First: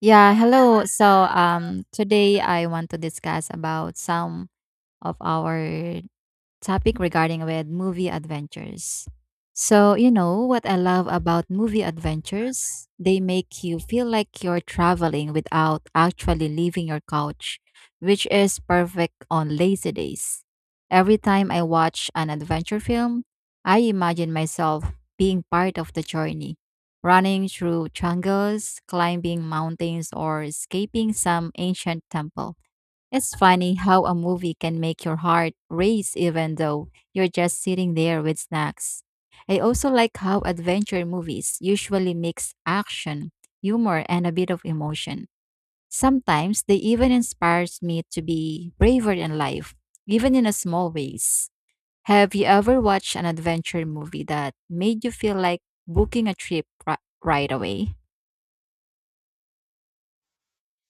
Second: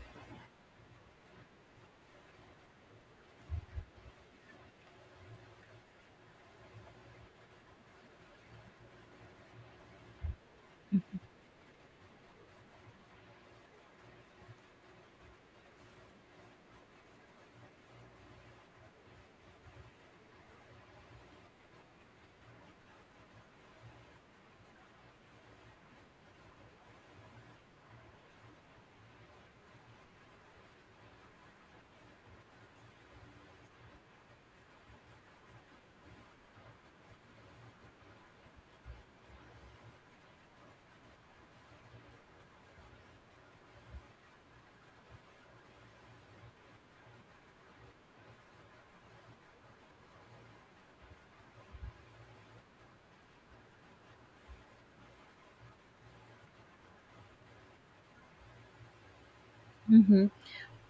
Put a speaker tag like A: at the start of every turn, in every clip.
A: Yeah, hello. So today I want to discuss about some of our topic regarding with movie adventures. So, you know what I love about movie adventures? They make you feel like you're traveling without actually leaving your couch, which is perfect on lazy days. Every time I watch an adventure film, I imagine myself being part of the journey, running through jungles, climbing mountains, or escaping some ancient temple. It's funny how a movie can make your heart race even though you're just sitting there with snacks. I also like how adventure movies usually mix action, humor, and a bit of emotion. Sometimes they even inspires me to be braver in life, even in a small ways. Have you ever watched an adventure movie that made you feel like booking a right away?
B: hmm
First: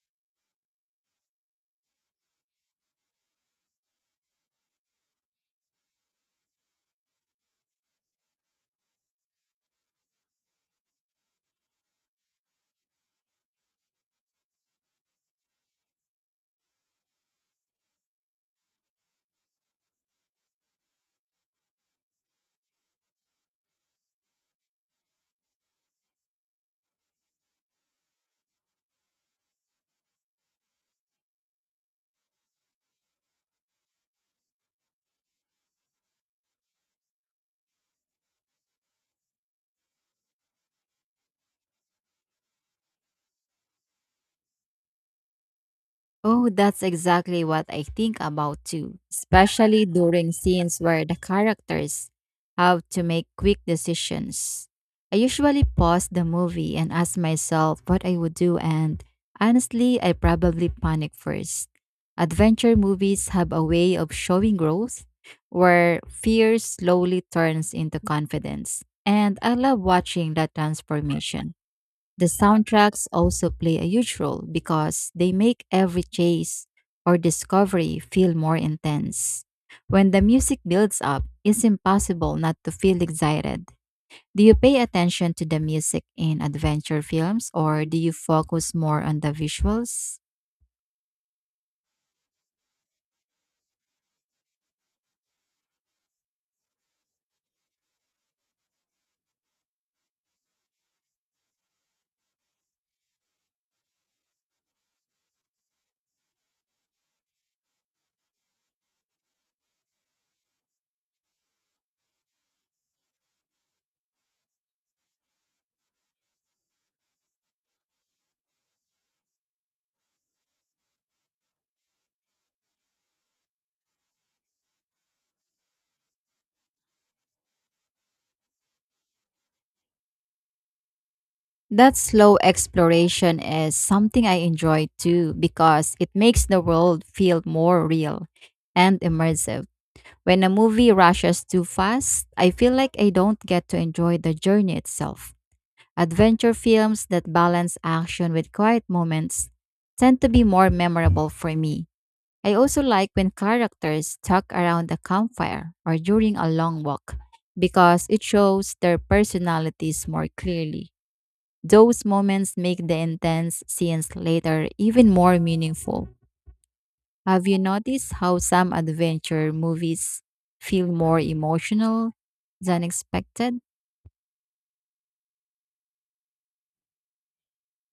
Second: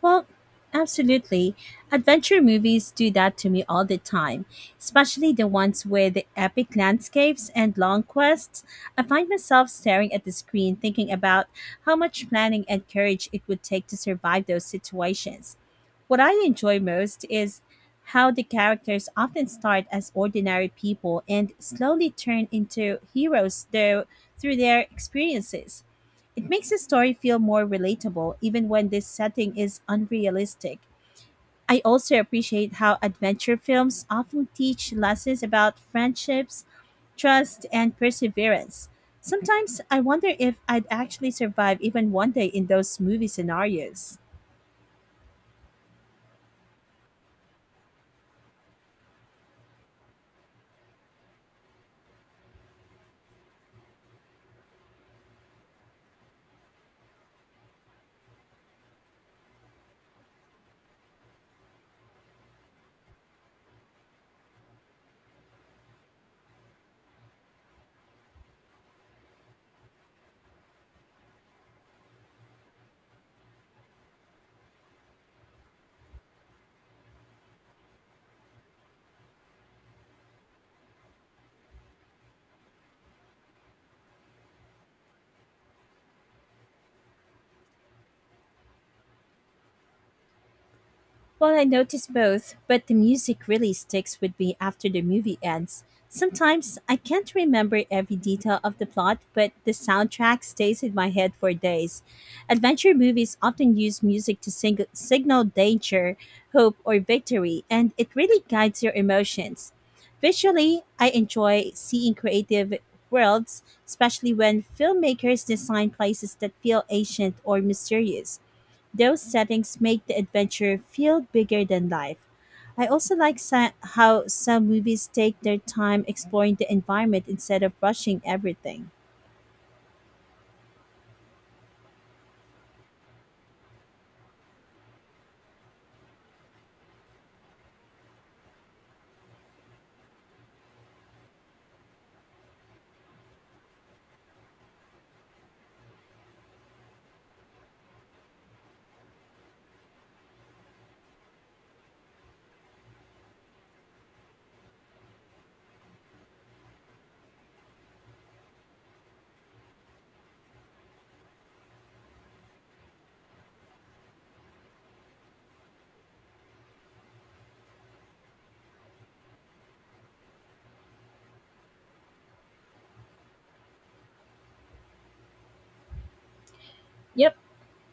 B: Well, absolutely. Adventure movies do that to me all the time, especially the ones with epic landscapes and long quests. I find myself staring at the screen thinking about how much planning and courage it would take to survive those situations. What I enjoy most is how the characters often start as ordinary people and slowly turn into heroes though through their experiences. It makes the story feel more relatable even when this setting is unrealistic. I also appreciate how adventure films often teach lessons about friendships, trust, and perseverance. Sometimes I wonder if I'd actually survive even one day in those movie scenarios.
A: Oh, that's exactly what I think about too, especially during scenes where the characters have to make quick decisions. I usually pause the movie and ask myself what I would do, and honestly, I probably panic first. Adventure movies have a way of showing growth where fear slowly turns into confidence, and I love watching that transformation. The soundtracks also play a huge role because they make every chase or discovery feel more intense. When the music builds up, it's impossible not to feel excited. Do you pay attention to the music in adventure films or do you focus more on the visuals?
B: Well, I notice both, but the music really sticks with me after the movie ends. Sometimes I can't remember every detail of the plot, but the soundtrack stays in my head for days. Adventure movies often use music to signal danger, hope, or victory, and it really guides your emotions. Visually, I enjoy seeing creative worlds, especially when filmmakers design places that feel ancient or mysterious. Those settings make the adventure feel bigger than life. I also like how some movies take their time exploring the environment instead of rushing everything.
A: That slow exploration is something I enjoy too because it makes the world feel more real and immersive. When a movie rushes too fast, I feel like I don't get to enjoy the journey itself. Adventure films that balance action with quiet moments tend to be more memorable for me. I also like when characters talk around a campfire or during a long walk because it shows their personalities more clearly. Those moments make the intense scenes later even more meaningful. Have you noticed how some adventure movies feel more emotional than expected?
B: Yep,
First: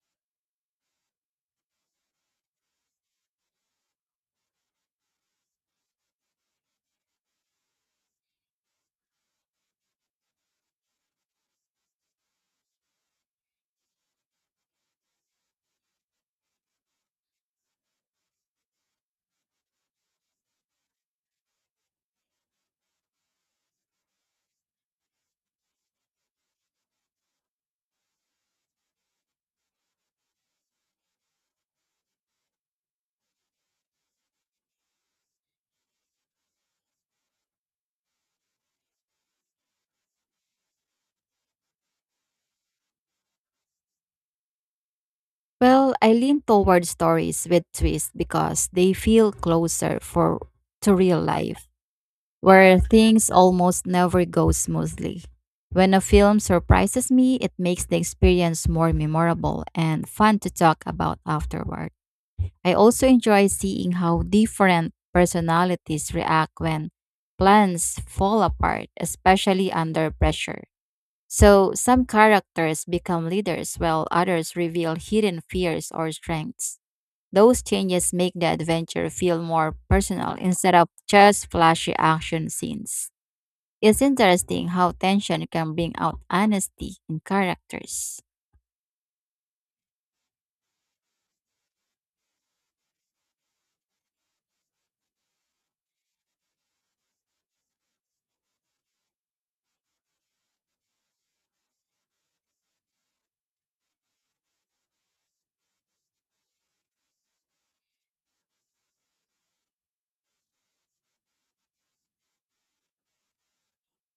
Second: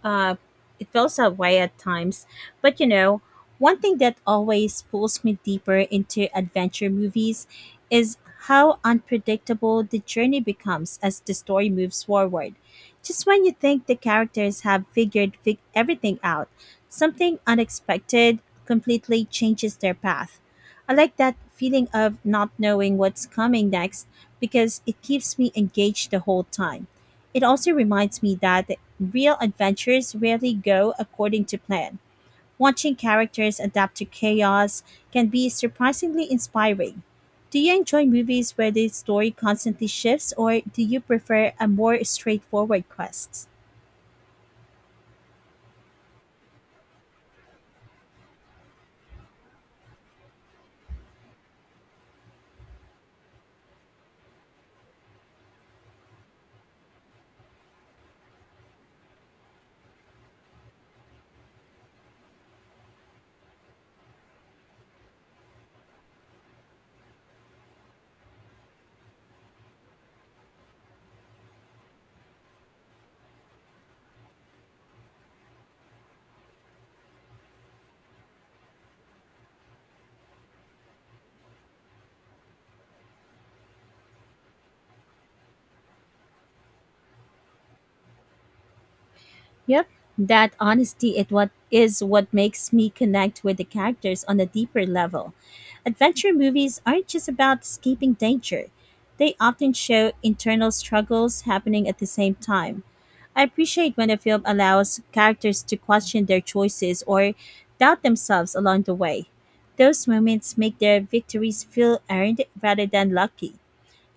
B: uh, it feels that way at times. But you know, one thing that always pulls me deeper into adventure movies is how unpredictable the journey becomes as the story moves forward. Just when you think the characters have figured everything out, something unexpected completely changes their path. I like that feeling of not knowing what's coming next because it keeps me engaged the whole time. It also reminds me that real adventures rarely go according to plan. Watching characters adapt to chaos can be surprisingly inspiring. Do you enjoy movies where the story constantly shifts, or do you prefer a more straightforward quest?
A: Well, I lean toward stories with twists because they feel closer for to real life, where things almost never go smoothly. When a film surprises me, it makes the experience more memorable and fun to talk about afterward. I also enjoy seeing how different personalities react when plans fall apart, especially under pressure. So, some characters become leaders while others reveal hidden fears or strengths. Those changes make the adventure feel more personal instead of just flashy action scenes. It's interesting how tension can bring out honesty in characters.
B: Yep. That honesty it what is what makes me connect with the characters on a deeper level. Adventure movies aren't just about escaping danger. They often show internal struggles happening at the same time. I appreciate when a film allows characters to question their choices or doubt themselves along the way. Those moments make their victories feel earned rather than lucky.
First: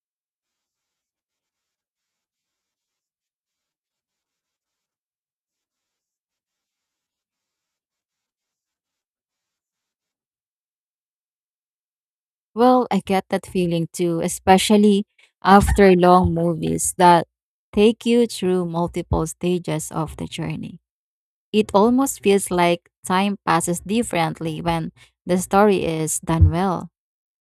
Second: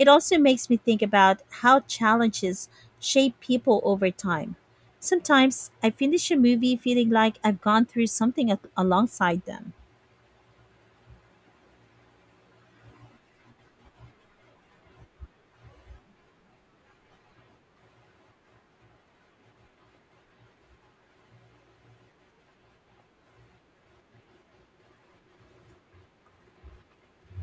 B: It also makes me think about how challenges shape people over time. Sometimes I finish a movie feeling like I've gone through something alongside them.
A: Well, I get that feeling too, especially after long movies that take you through multiple stages of the journey. It almost feels like time passes differently when the story is done well.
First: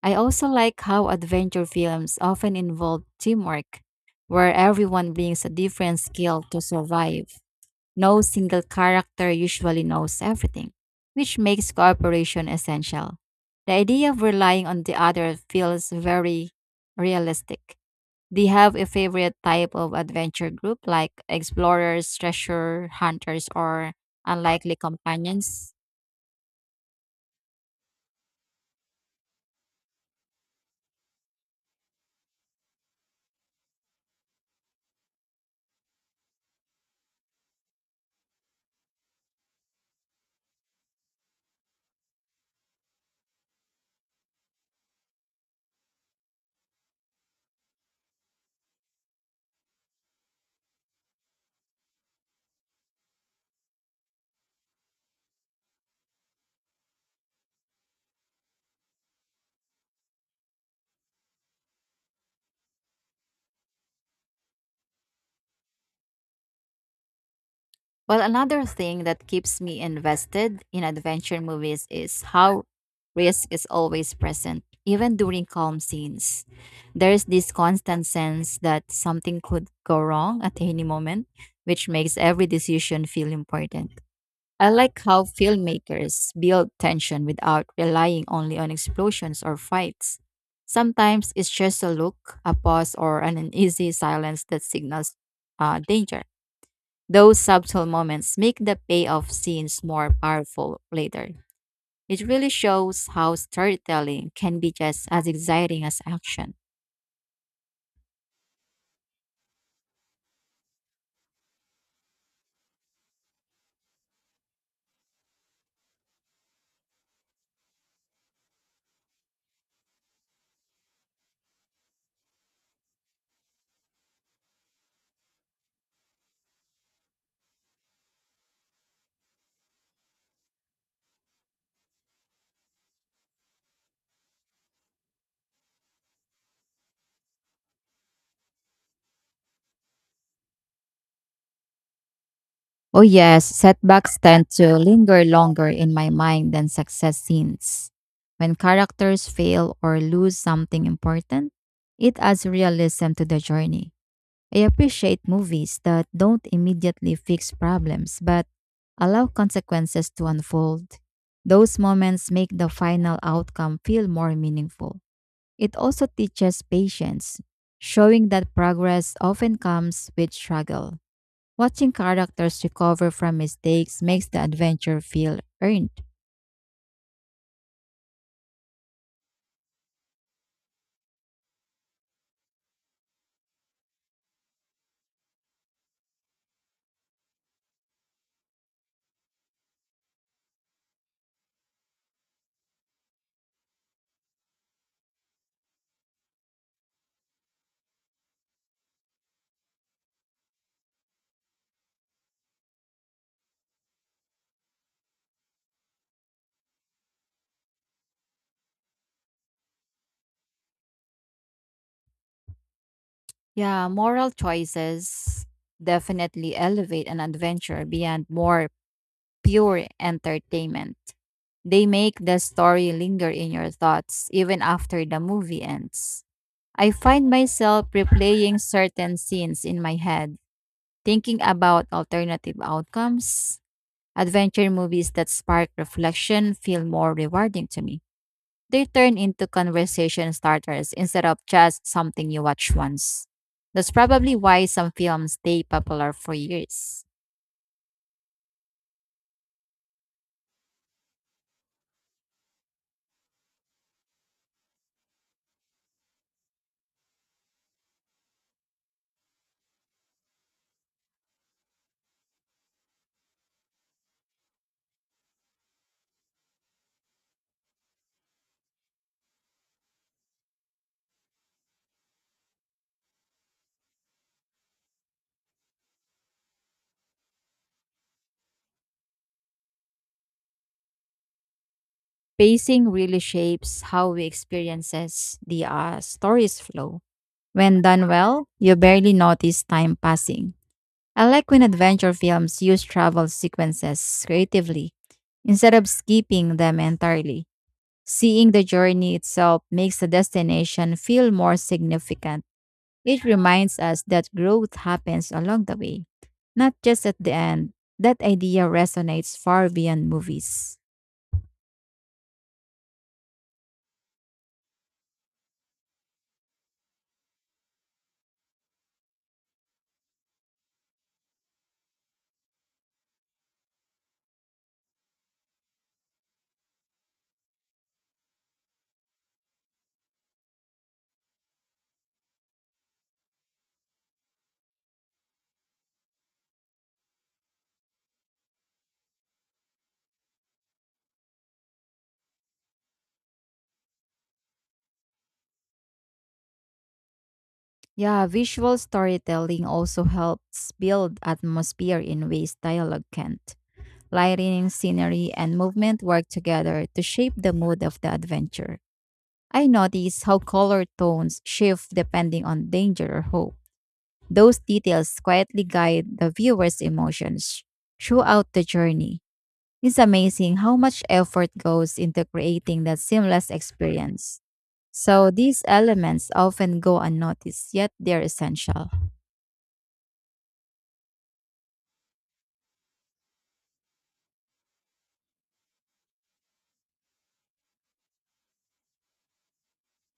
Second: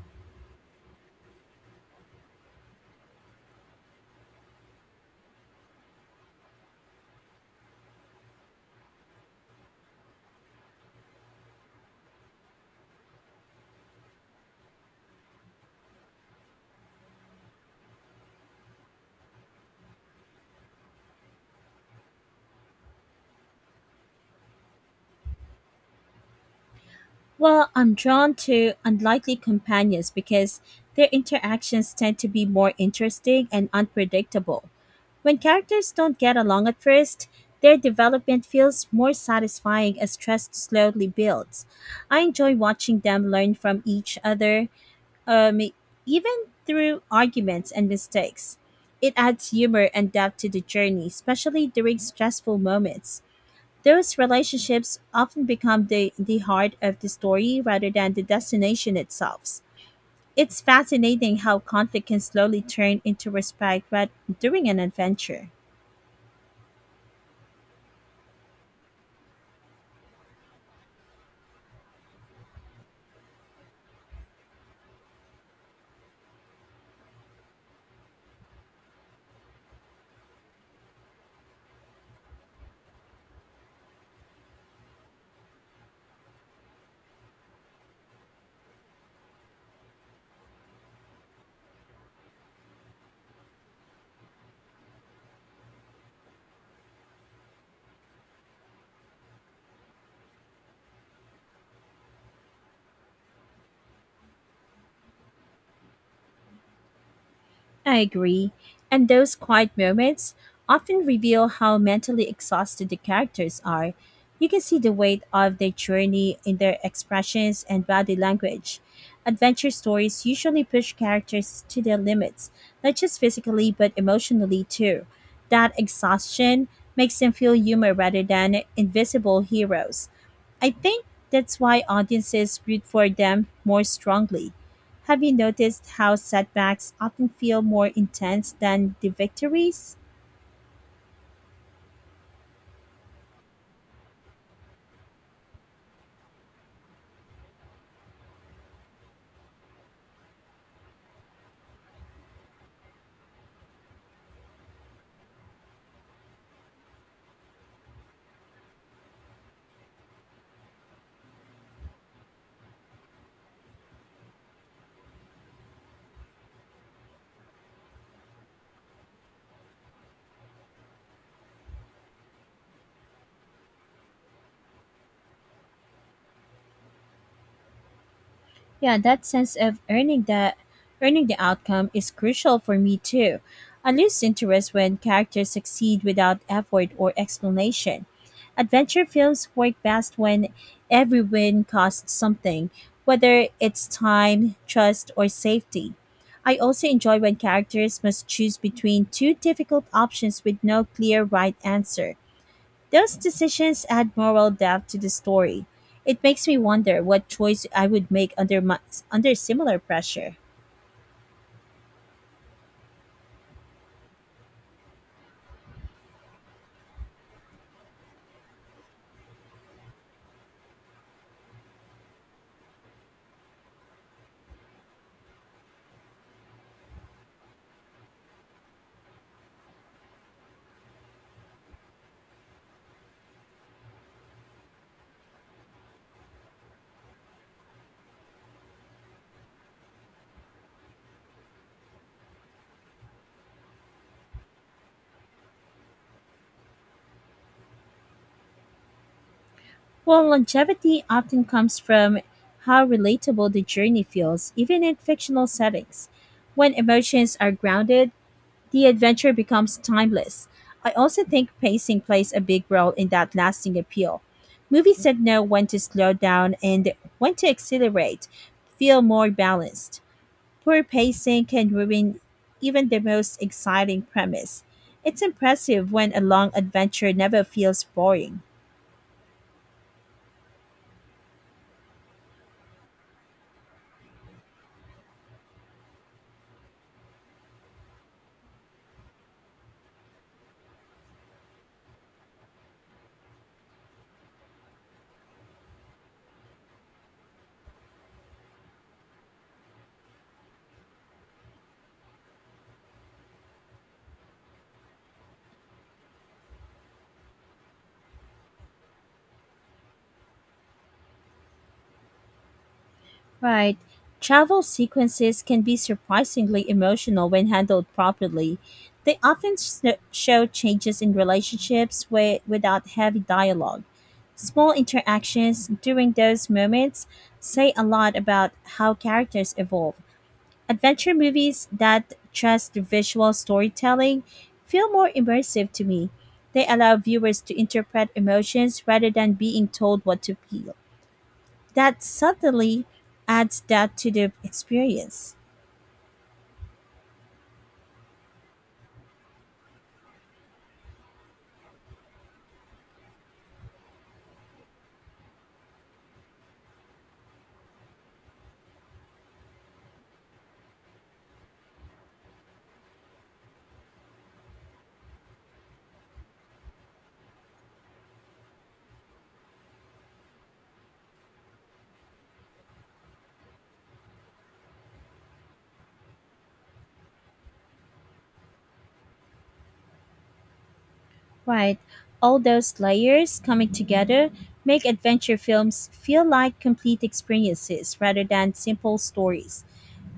A: I also like how adventure films often involve teamwork, where everyone brings a different skill to survive. No single character usually knows everything, which makes cooperation essential. The idea of relying on the other feels very realistic. Do you have a favorite type of adventure group like explorers, treasure hunters, or unlikely companions?
B: Well, I'm drawn to unlikely companions because their interactions tend to be more interesting and unpredictable. When characters don't get along at first, their development feels more satisfying as trust slowly builds. I enjoy watching them learn from each other, um, even through arguments and mistakes. It adds humor and depth to the journey, especially during stressful moments. Those relationships often become the heart of the story rather than the destination itself. It's fascinating how conflict can slowly turn into respect right during an adventure.
A: Well, another thing that keeps me invested in adventure movies is how risk is always present, even during calm scenes. There is this constant sense that something could go wrong at any moment, which makes every decision feel important. I like how filmmakers build tension without relying only on explosions or fights. Sometimes it's just a look, a pause, or an uneasy silence that signals danger. Those subtle moments make the payoff scenes more powerful later. It really shows how storytelling can be just as exciting as action.
B: I agree. And those quiet moments often reveal how mentally exhausted the characters are. You can see the weight of their journey in their expressions and body language. Adventure stories usually push characters to their limits, not just physically but emotionally too. That exhaustion makes them feel human rather than invisible heroes. I think that's why audiences root for them more strongly. Have you noticed how setbacks often feel more intense than the victories?
A: Oh, yes, setbacks tend to linger longer in my mind than success scenes. When characters fail or lose something important, it adds realism to the journey. I appreciate movies that don't immediately fix problems but allow consequences to unfold. Those moments make the final outcome feel more meaningful. It also teaches patience, showing that progress often comes with struggle. Watching characters recover from mistakes makes the adventure feel earned.
B: Yeah, that sense of earning the outcome is crucial for me too. I lose interest when characters succeed without effort or explanation. Adventure films work best when every win costs something, whether it's time, trust, or safety. I also enjoy when characters must choose between two difficult options with no clear right answer. Those decisions add moral depth to the story. It makes me wonder what choice I would make under similar pressure.
A: Yeah, moral choices definitely elevate an adventure beyond more pure entertainment. They make the story linger in your thoughts even after the movie ends. I find myself replaying certain scenes in my head, thinking about alternative outcomes. Adventure movies that spark reflection feel more rewarding to me. They turn into conversation starters instead of just something you watch once. That's probably why some films stay popular for years.
B: Well, longevity often comes from how relatable the journey feels, even in fictional settings. When emotions are grounded, the adventure becomes timeless. I also think pacing plays a big role in that lasting appeal. Movies that know when to slow down and when to accelerate feel more balanced. Poor pacing can ruin even the most exciting premise. It's impressive when a long adventure never feels boring.
A: Pacing really shapes how we experiences the story's flow. When done well, you barely notice time passing. I like when adventure films use travel sequences creatively instead of skipping them entirely. Seeing the journey itself makes the destination feel more significant. It reminds us that growth happens along the way, not just at the end. That idea resonates far beyond movies.
B: Right. Travel sequences can be surprisingly emotional when handled properly. They often show changes in relationships without heavy dialogue. Small interactions during those moments say a lot about how characters evolve. Adventure movies that trust visual storytelling feel more immersive to me. They allow viewers to interpret emotions rather than being told what to feel. That subtly adds depth to the experience.
A: Yeah, visual storytelling also helps build atmosphere in ways dialogue can't. Lighting, scenery, and movement work together to shape the mood of the adventure. I notice how color tones shift depending on danger or hope. Those details quietly guide the viewer's emotions throughout the journey. It's amazing how much effort goes into creating that seamless experience. So, these elements often go unnoticed, yet they're essential.
B: Right. All those layers coming together make adventure films feel like complete experiences rather than simple stories.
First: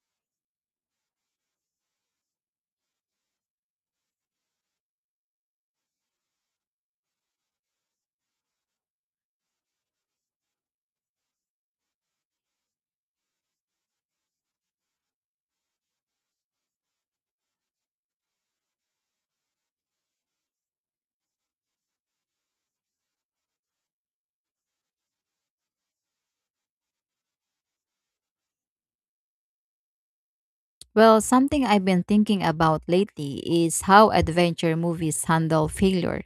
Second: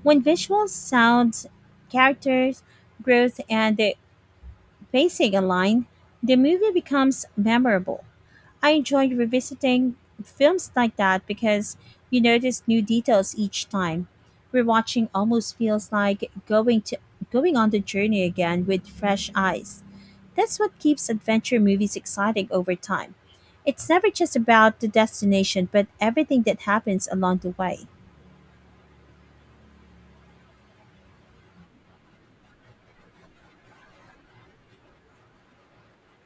B: When visuals, sounds, characters, growth, and the pacing aligned, the movie becomes memorable. I enjoy revisiting films like that because you notice new details each time. Rewatching almost feels like going on the journey again with fresh eyes. That's what keeps adventure movies exciting over time. It's never just about the destination, but everything that happens along the way.
A: Well, something I've been thinking about lately is how adventure movies handle failure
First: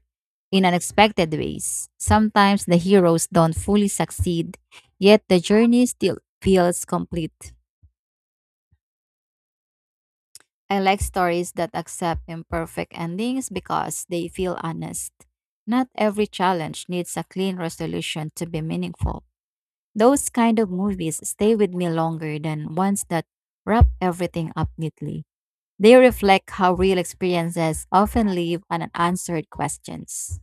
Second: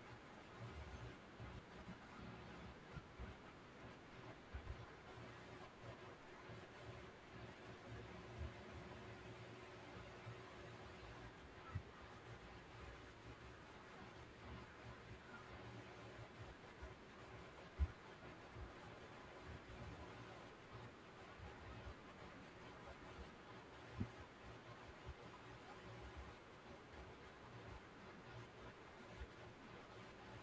A: in unexpected ways. Sometimes the heroes don't fully succeed, yet the journey still feels complete. I like stories that accept imperfect endings because they feel honest. Not every challenge needs a clean resolution to be meaningful. Those kind of movies stay with me longer than ones that wrap everything up neatly. They reflect how real experiences often leave unanswered questions.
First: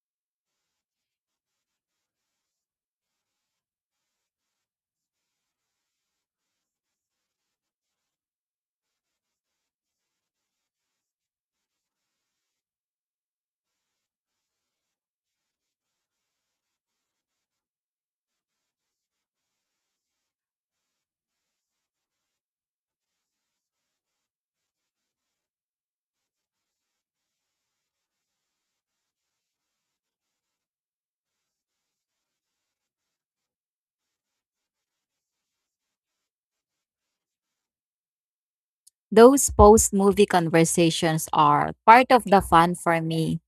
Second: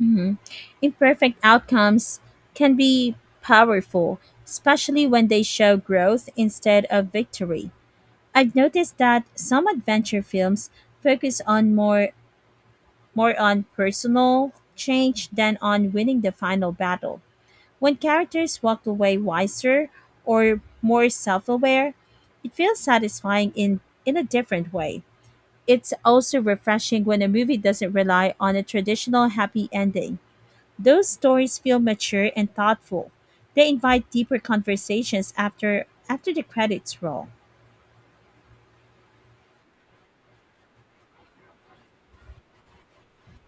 B: Mhm. Imperfect outcomes can be powerful, especially when they show growth instead of victory. I've noticed that some adventure films focus on more more on personal change than on winning the final battle. When characters walk away wiser or more self-aware, it feels satisfying in a different way. It's also refreshing when a movie doesn't rely on a traditional happy ending. Those stories feel mature and thoughtful. They invite deeper conversations after the credits roll.
A: Those post movie conversations are part of the fun for me.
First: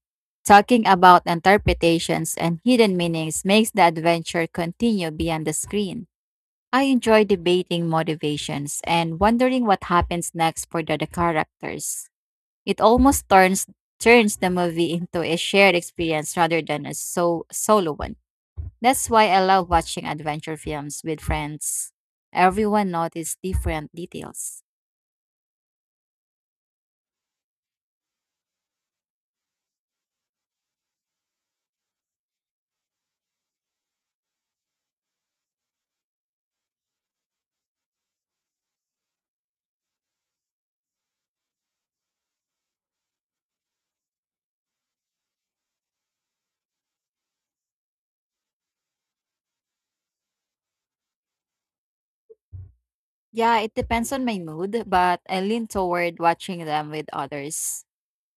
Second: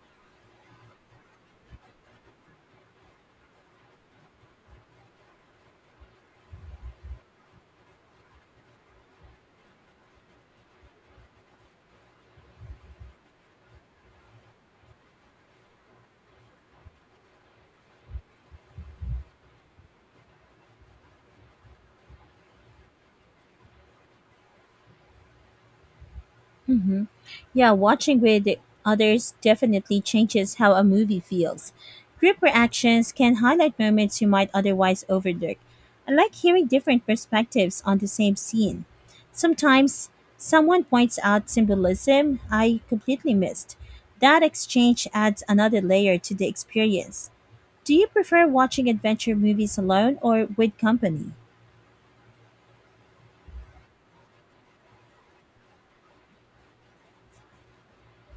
A: Talking about interpretations and hidden meanings makes the adventure continue beyond the screen. I enjoy debating motivations and wondering what happens next for the characters. It almost turns the movie into a shared experience rather than a solo one. That's why I love watching adventure films with friends. Everyone notices different details.
B: hmm Yeah, watching with others definitely changes how a movie feels. Group reactions can highlight moments you might otherwise overlook. I like hearing different perspectives on the same scene. Sometimes someone points out symbolism I completely missed. That exchange adds another layer to the experience. Do you prefer watching adventure movies alone or with company?
A: Yeah, it depends on my mood, but I lean toward watching them with others.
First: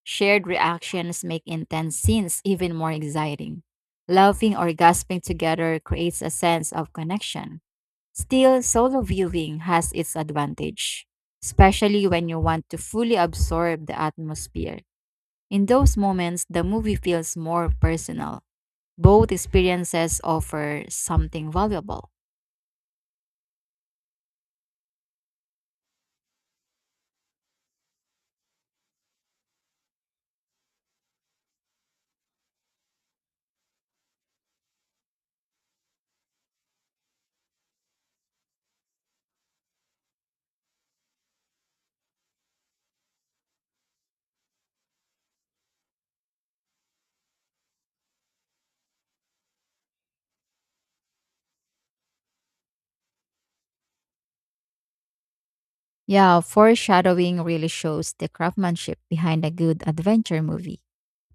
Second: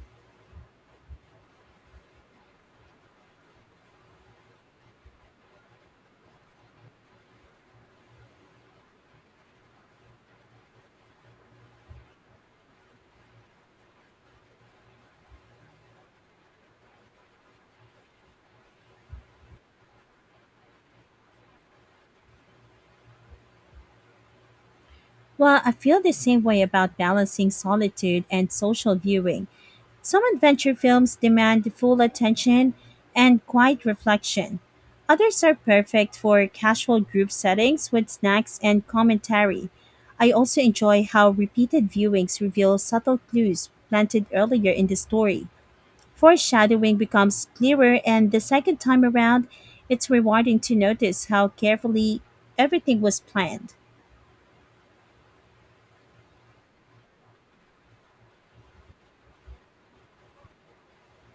A: Shared reactions make intense scenes even more exciting. Laughing or gasping together creates a sense of connection. Still, solo viewing has its advantage, especially when you want to fully absorb the atmosphere. In those moments, the movie feels more personal. Both experiences offer something valuable.
B: Well, I feel the same way about balancing solitude and social viewing. Some adventure films demand full attention and quiet reflection. Others are perfect for casual group settings with snacks and commentary. I also enjoy how repeated viewings reveal subtle clues planted earlier in the story. Foreshadowing becomes clearer, and the second time around, it's rewarding to notice how carefully everything was planned.
A: Yeah, foreshadowing really shows the craftsmanship behind a good adventure movie.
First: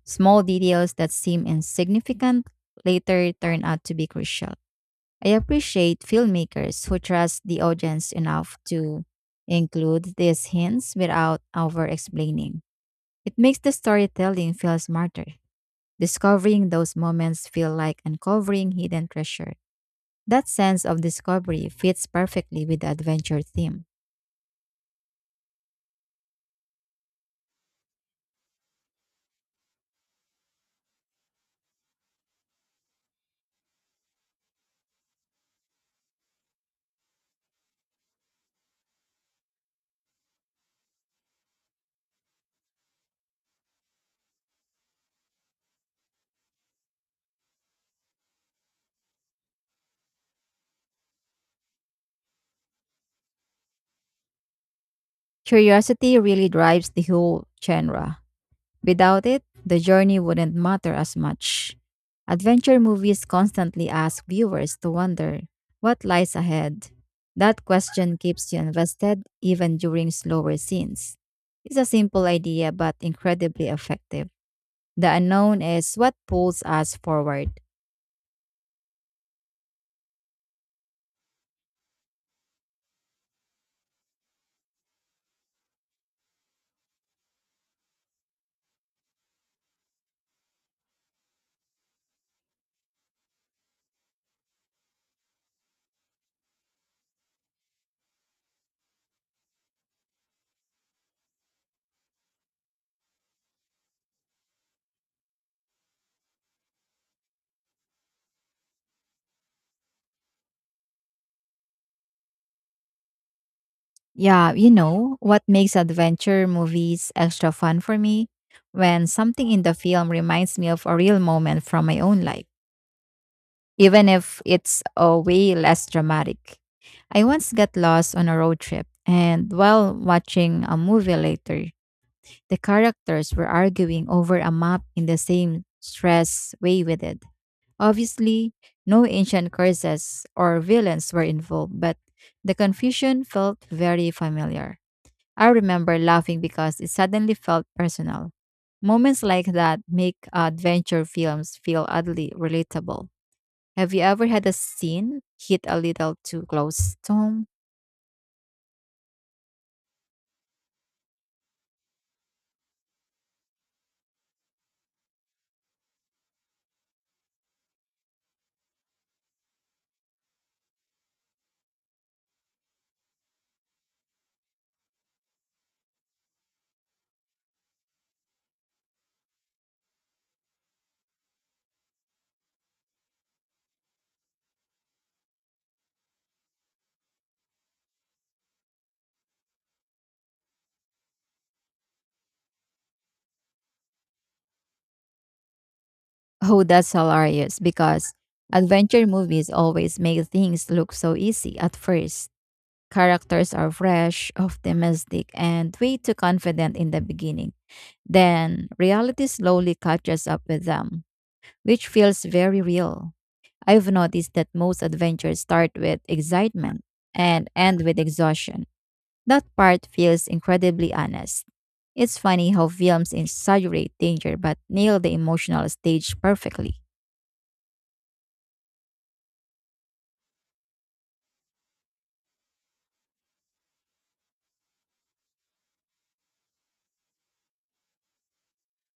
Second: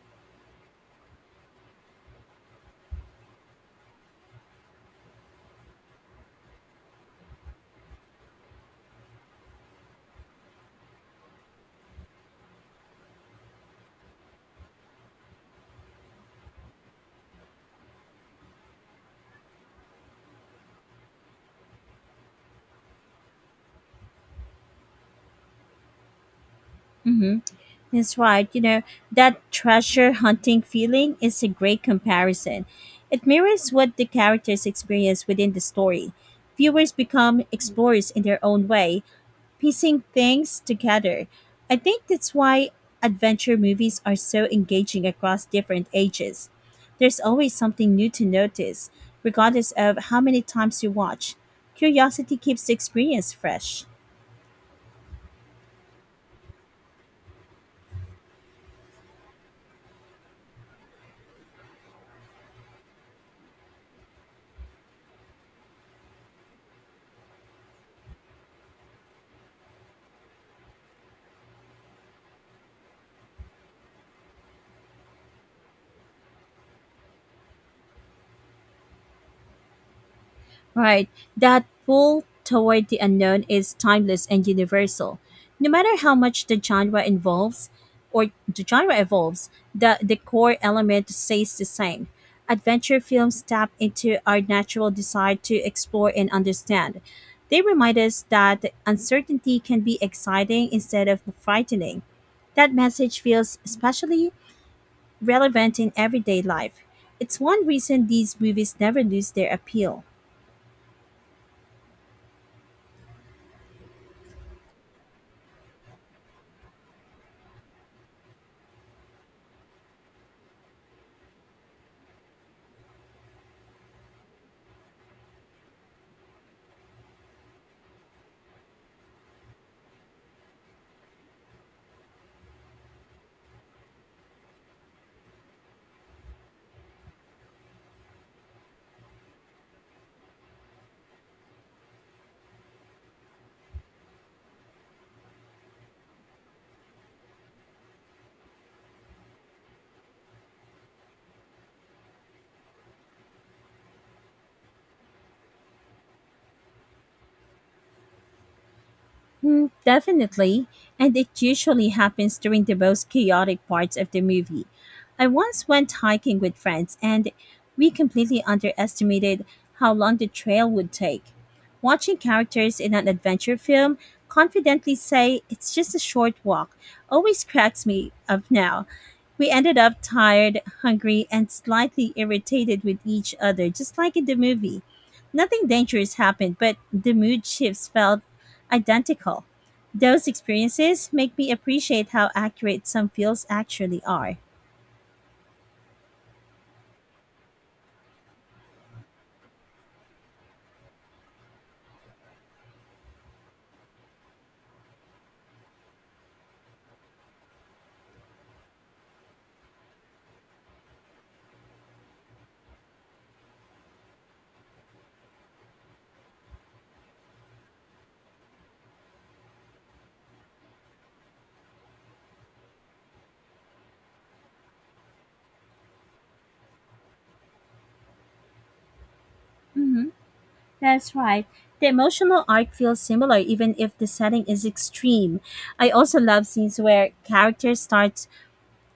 A: Small details that seem insignificant later turn out to be crucial. I appreciate filmmakers who trust the audience enough to include these hints without over explaining. It makes the storytelling feel smarter. Discovering those moments feel like uncovering hidden treasure. That sense of discovery fits perfectly with the adventure theme.
B: hmm That's right. You know, that treasure hunting feeling is a great comparison. It mirrors what the characters experience within the story. Viewers become explorers in their own way, piecing things together. I think that's why adventure movies are so engaging across different ages. There's always something new to notice, regardless of how many times you watch. Curiosity keeps the experience fresh.
A: Curiosity really drives the whole genre. Without it, the journey wouldn't matter as much. Adventure movies constantly ask viewers to wonder what lies ahead. That question keeps you invested even during slower scenes. It's a simple idea but incredibly effective. The unknown is what pulls us forward.
B: Right. That pull toward the unknown is timeless and universal. No matter how much the genre involves or the genre evolves, the core element stays the same. Adventure films tap into our natural desire to explore and understand. They remind us that uncertainty can be exciting instead of frightening. That message feels especially relevant in everyday life. It's one reason these movies never lose their appeal.
A: Yeah, you know, what makes adventure movies extra fun for me? When something in the film reminds me of a real moment from my own life, even if it's a way less dramatic. I once got lost on a road trip, and while watching a movie later, the characters were arguing over a map in the same stress way we did. Obviously, no ancient curses or villains were involved, but the confusion felt very familiar. I remember laughing because it suddenly felt personal. Moments like that make adventure films feel oddly relatable. Have you ever had a scene hit a little too close to home?
B: Mm, definitely, and it usually happens during the most chaotic parts of the movie. I once went hiking with friends, and we completely underestimated how long the trail would take. Watching characters in an adventure film confidently say it's just a short walk always cracks me up now. We ended up tired, hungry, and slightly irritated with each other, just like in the movie. Nothing dangerous happened, but the mood shifts felt identical. Those experiences make me appreciate how accurate some feels actually are.
A: Oh, that's hilarious because adventure movies always make things look so easy at first. Characters are fresh, optimistic, and way too confident in the beginning. Then reality slowly catches up with them, which feels very real. I've noticed that most adventures start with excitement and end with exhaustion. That part feels incredibly honest. It's funny how films exaggerate danger but nail the emotional stage perfectly.
B: hmm that's right. The emotional arc feels similar even if the setting is extreme. I also love scenes where characters start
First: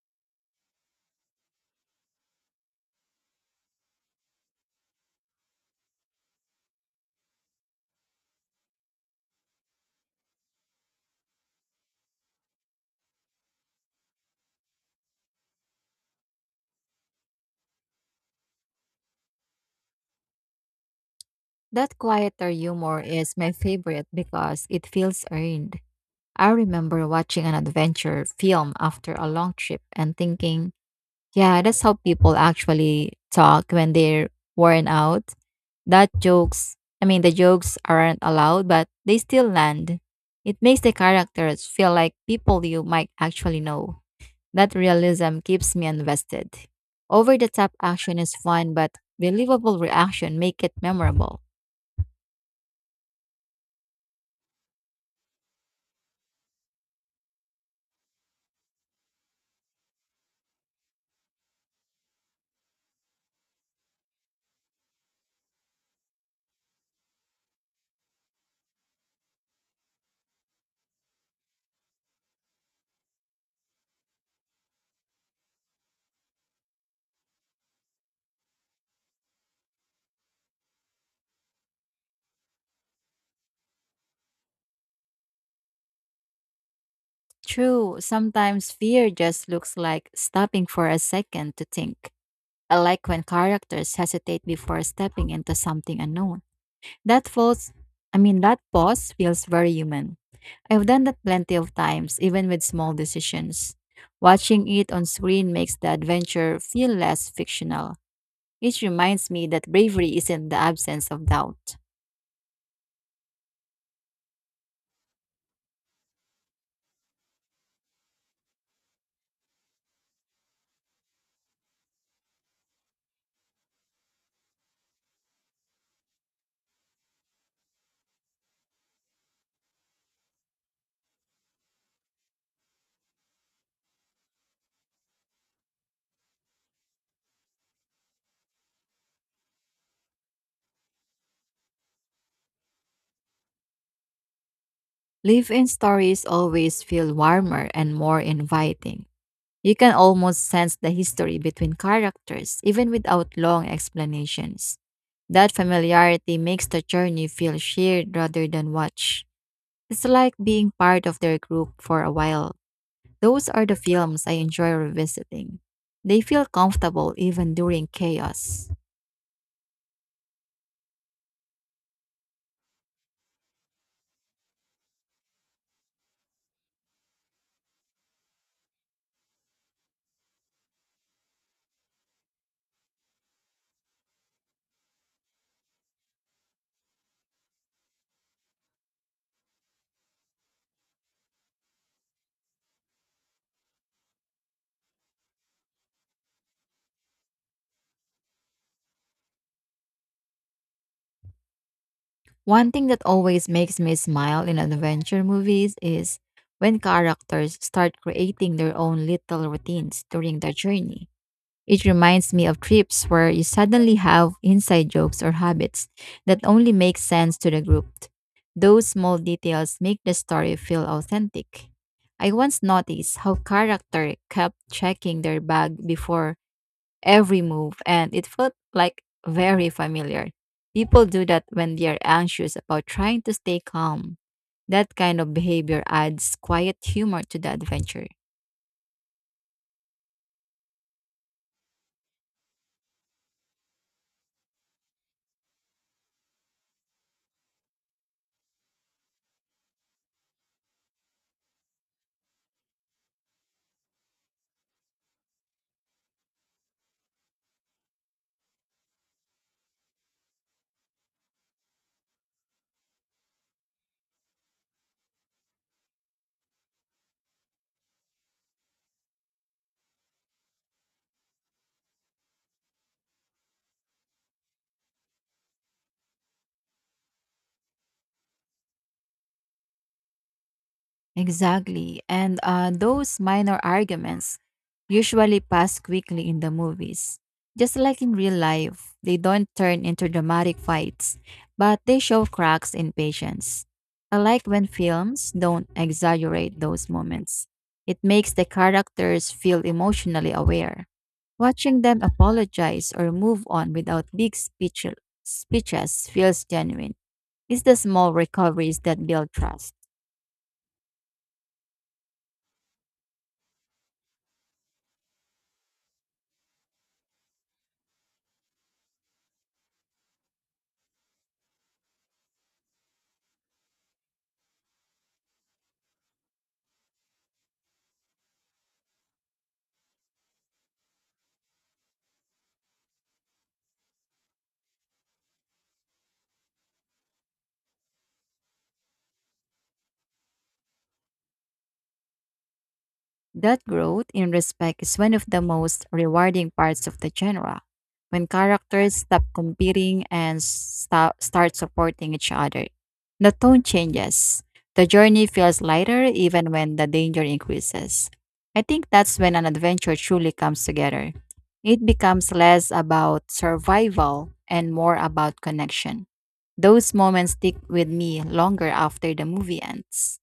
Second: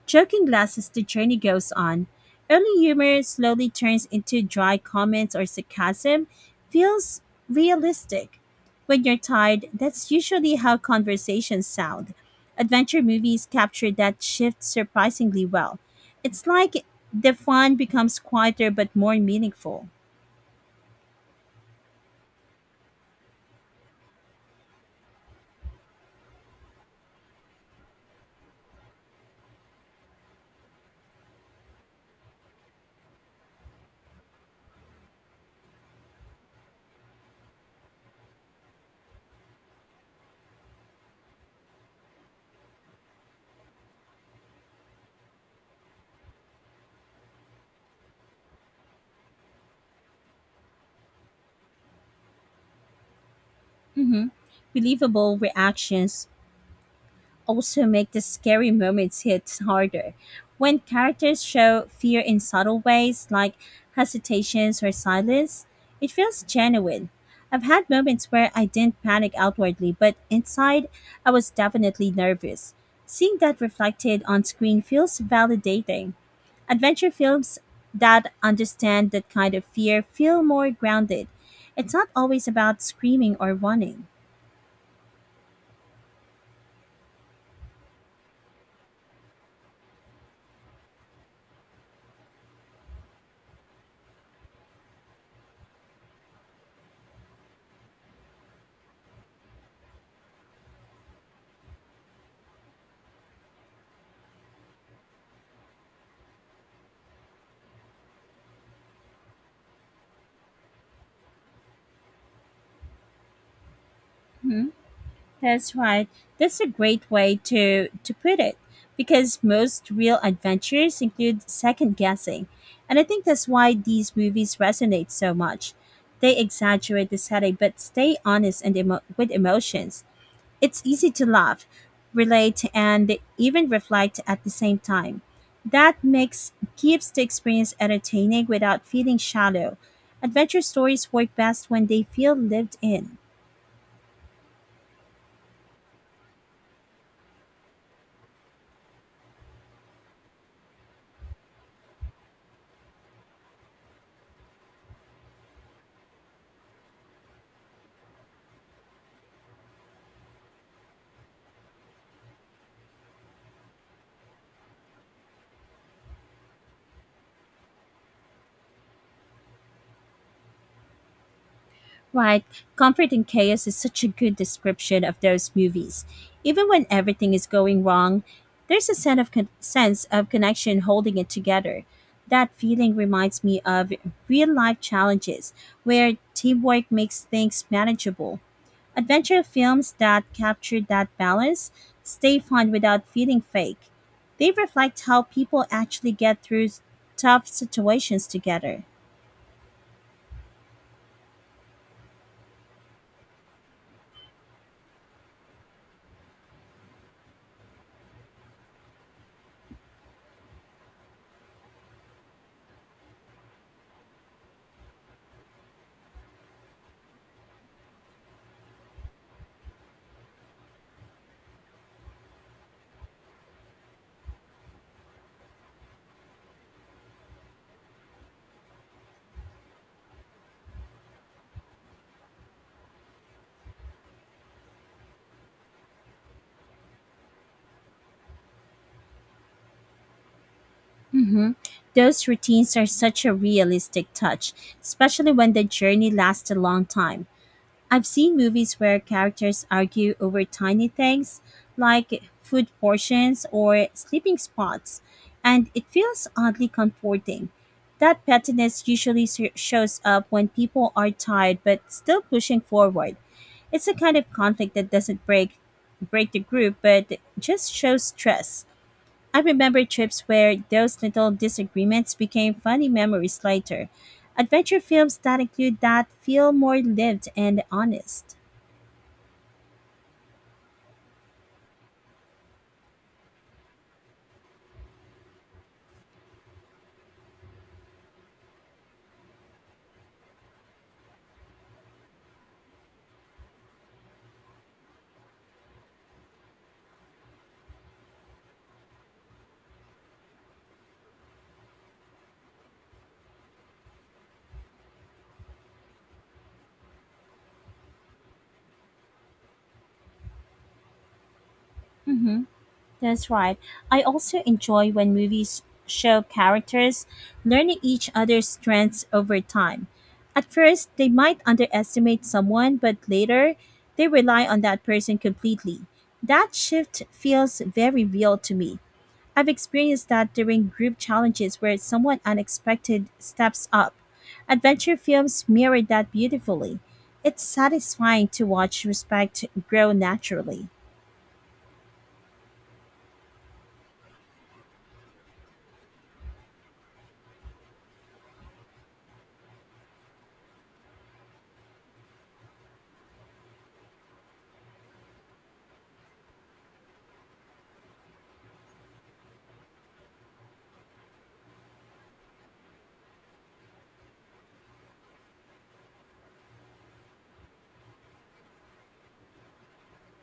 B: joking glasses. The journey goes on. Early humor slowly turns into dry comments or sarcasm, feels realistic. When you're tired, that's usually how conversations sound. Adventure movies capture that shift surprisingly well. It's like the fun becomes quieter but more meaningful.
A: That quieter humor is my favorite because it feels earned. I remember watching an adventure film after a long trip and thinking, yeah, that's how people actually talk when they're worn out. That jokes, I mean, The jokes aren't allowed, but they still land. It makes the characters feel like people you might actually know. That realism keeps me invested. Over the top action is fun, but believable reaction make it memorable.
B: hmm Believable reactions also make the scary moments hit harder. When characters show fear in subtle ways, like hesitations or silence, it feels genuine. I've had moments where I didn't panic outwardly, but inside, I was definitely nervous. Seeing that reflected on screen feels validating. Adventure films that understand that kind of fear feel more grounded. It's not always about screaming or running.
A: True, sometimes fear just looks like stopping for a second to think. I like when characters hesitate before stepping into something unknown. That falls that pause feels very human. I've done that plenty of times, even with small decisions. Watching it on screen makes the adventure feel less fictional. It reminds me that bravery isn't the absence of doubt.
B: Hmm? That's right. That's a great way to put it because most real adventures include second guessing. And I think that's why these movies resonate so much. They exaggerate the setting but stay honest and with emotions. It's easy to laugh, relate, and even reflect at the same time. That makes keeps the experience entertaining without feeling shallow. Adventure stories work best when they feel lived in.
A: Live in stories always feel warmer and more inviting. You can almost sense the history between characters, even without long explanations. That familiarity makes the journey feel shared rather than watched. It's like being part of their group for a while. Those are the films I enjoy revisiting. They feel comfortable even during chaos.
B: Right. Comfort in chaos is such a good description of those movies. Even when everything is going wrong, there's a sense of connection holding it together. That feeling reminds me of real-life challenges where teamwork makes things manageable. Adventure films that capture that balance stay fun without feeling fake. They reflect how people actually get through tough situations together.
A: One thing that always makes me smile in adventure movies is when characters start creating their own little routines during their journey. It reminds me of trips where you suddenly have inside jokes or habits that only make sense to the group. Those small details make the story feel authentic. I once noticed how character kept checking their bag before every move and it felt like very familiar. People do that when they are anxious about trying to stay calm. That kind of behavior adds quiet humor to the adventure.
B: hmm Those routines are such a realistic touch, especially when the journey lasts a long time. I've seen movies where characters argue over tiny things like food portions or sleeping spots, and it feels oddly comforting. That pettiness usually shows up when people are tired but still pushing forward. It's a kind of conflict that doesn't break the group but just shows stress. I remember trips where those little disagreements became funny memories later. Adventure films that include that feel more lived and honest.
A: Exactly. And those minor arguments usually pass quickly in the movies. Just like in real life, they don't turn into dramatic fights, but they show cracks in patience. I like when films don't exaggerate those moments. It makes the characters feel emotionally aware. Watching them apologize or move on without big speeches feels genuine. It's the small recoveries that build trust.
B: hmm that's right. I also enjoy when movies show characters learning each other's strengths over time. At first, they might underestimate someone, but later, they rely on that person completely. That shift feels very real to me. I've experienced that during group challenges where someone unexpected steps up. Adventure films mirrored that beautifully. It's satisfying to watch respect grow naturally.
A: That growth in respect is one of the most rewarding parts of the genre. When characters stop competing and start supporting each other, the tone changes. The journey feels lighter even when the danger increases. I think that's when an adventure truly comes together. It becomes less about survival and more about connection. Those moments stick with me longer after the movie ends.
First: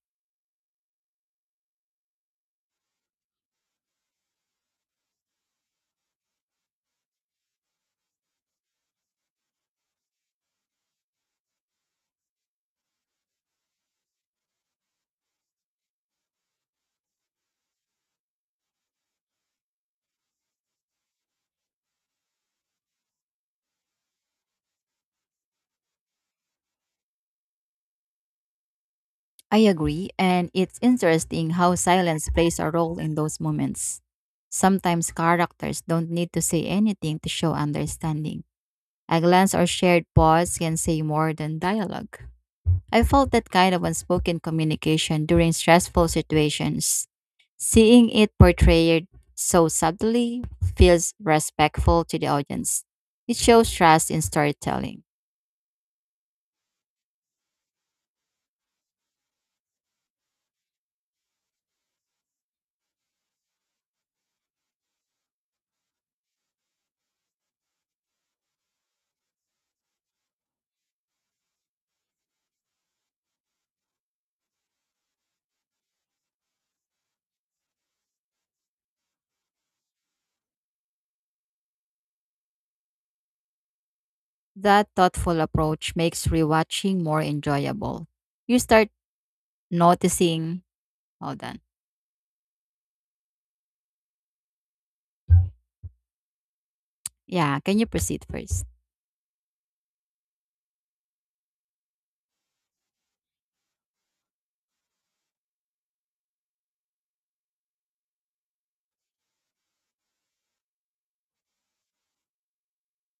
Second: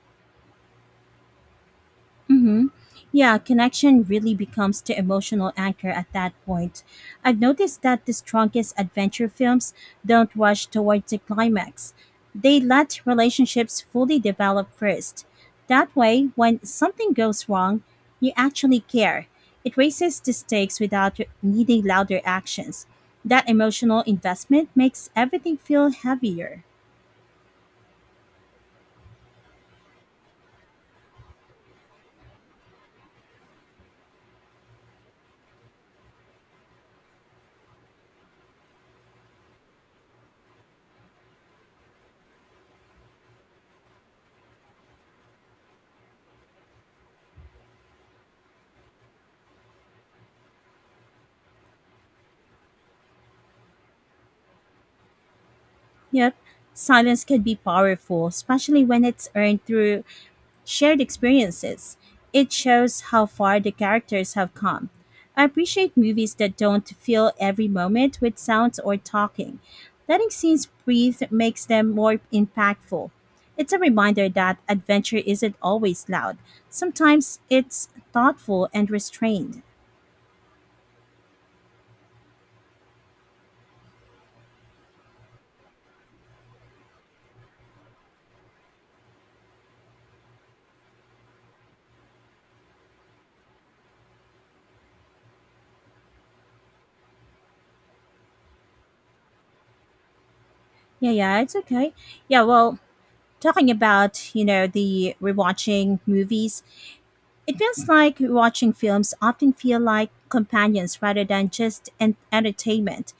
B: Mm-hmm. Yeah, connection really becomes the emotional anchor at that point. I've noticed that the strongest adventure films don't rush towards the climax. They let relationships fully develop first. That way, when something goes wrong, you actually care. It raises the stakes without needing louder actions. That emotional investment makes everything feel heavier.
A: I agree, and it's interesting how silence plays a role in those moments. Sometimes characters don't need to say anything to show understanding. A glance or shared pause can say more than dialogue. I felt that kind of unspoken communication during stressful situations. Seeing it portrayed so subtly feels respectful to the audience. It shows trust in storytelling.
B: Yep, silence can be powerful, especially when it's earned through shared experiences. It shows how far the characters have come. I appreciate movies that don't fill every moment with sounds or talking. Letting scenes breathe makes them more impactful. It's a reminder that adventure isn't always loud. Sometimes it's thoughtful and restrained.
A: That thoughtful approach makes rewatching more enjoyable. You start noticing… Hold on. Yeah, can you proceed first?
B: Yeah, yeah, it's okay. Yeah, well, talking about, you know, the rewatching movies, it feels like watching films often feel like companions rather than just an entertainment.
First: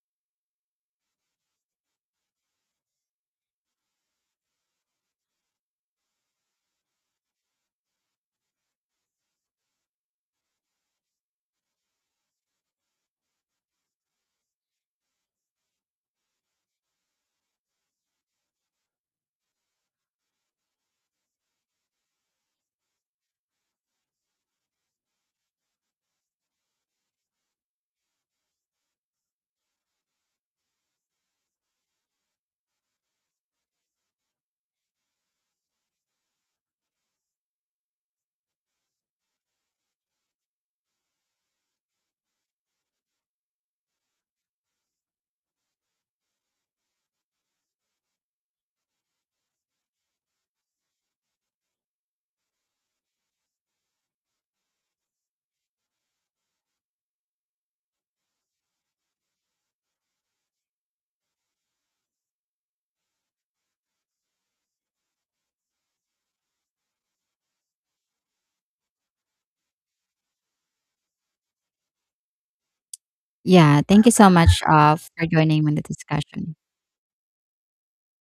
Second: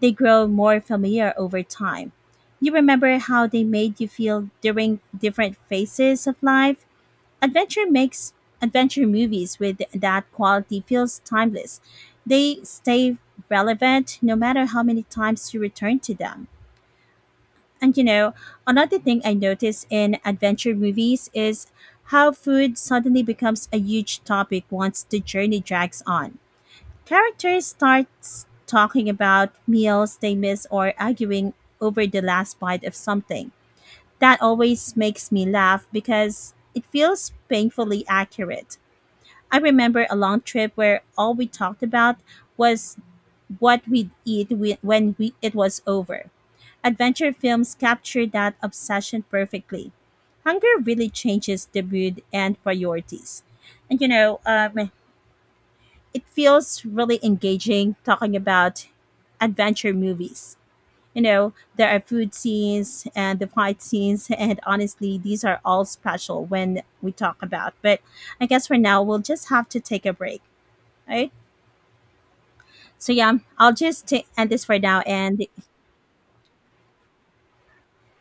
B: They grow more familiar over time. You remember how they made you feel during different phases of life? Adventure makes Adventure movies with that quality feels timeless. They stay relevant no matter how many times you return to them. And you know, another thing I notice in adventure movies is how food suddenly becomes a huge topic once the journey drags on. Characters start talking about meals they miss or arguing over the last bite of something. That always makes me laugh because it feels painfully accurate. I remember a long trip where all we talked about was what we'd eat when we, it was over. Adventure films capture that obsession perfectly. Hunger really changes the mood and priorities. And you know, it feels really engaging talking about adventure movies. You know, there are food scenes and the fight scenes, and honestly, these are all special when we talk about. But I guess for now, we'll just have to take a break, right? So yeah, I'll
A: Yeah, thank
B: just
A: you so
B: end
A: much,
B: this for now,
A: for
B: and
A: joining me in the discussion.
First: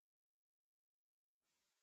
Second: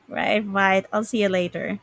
B: right, right. I'll see you later.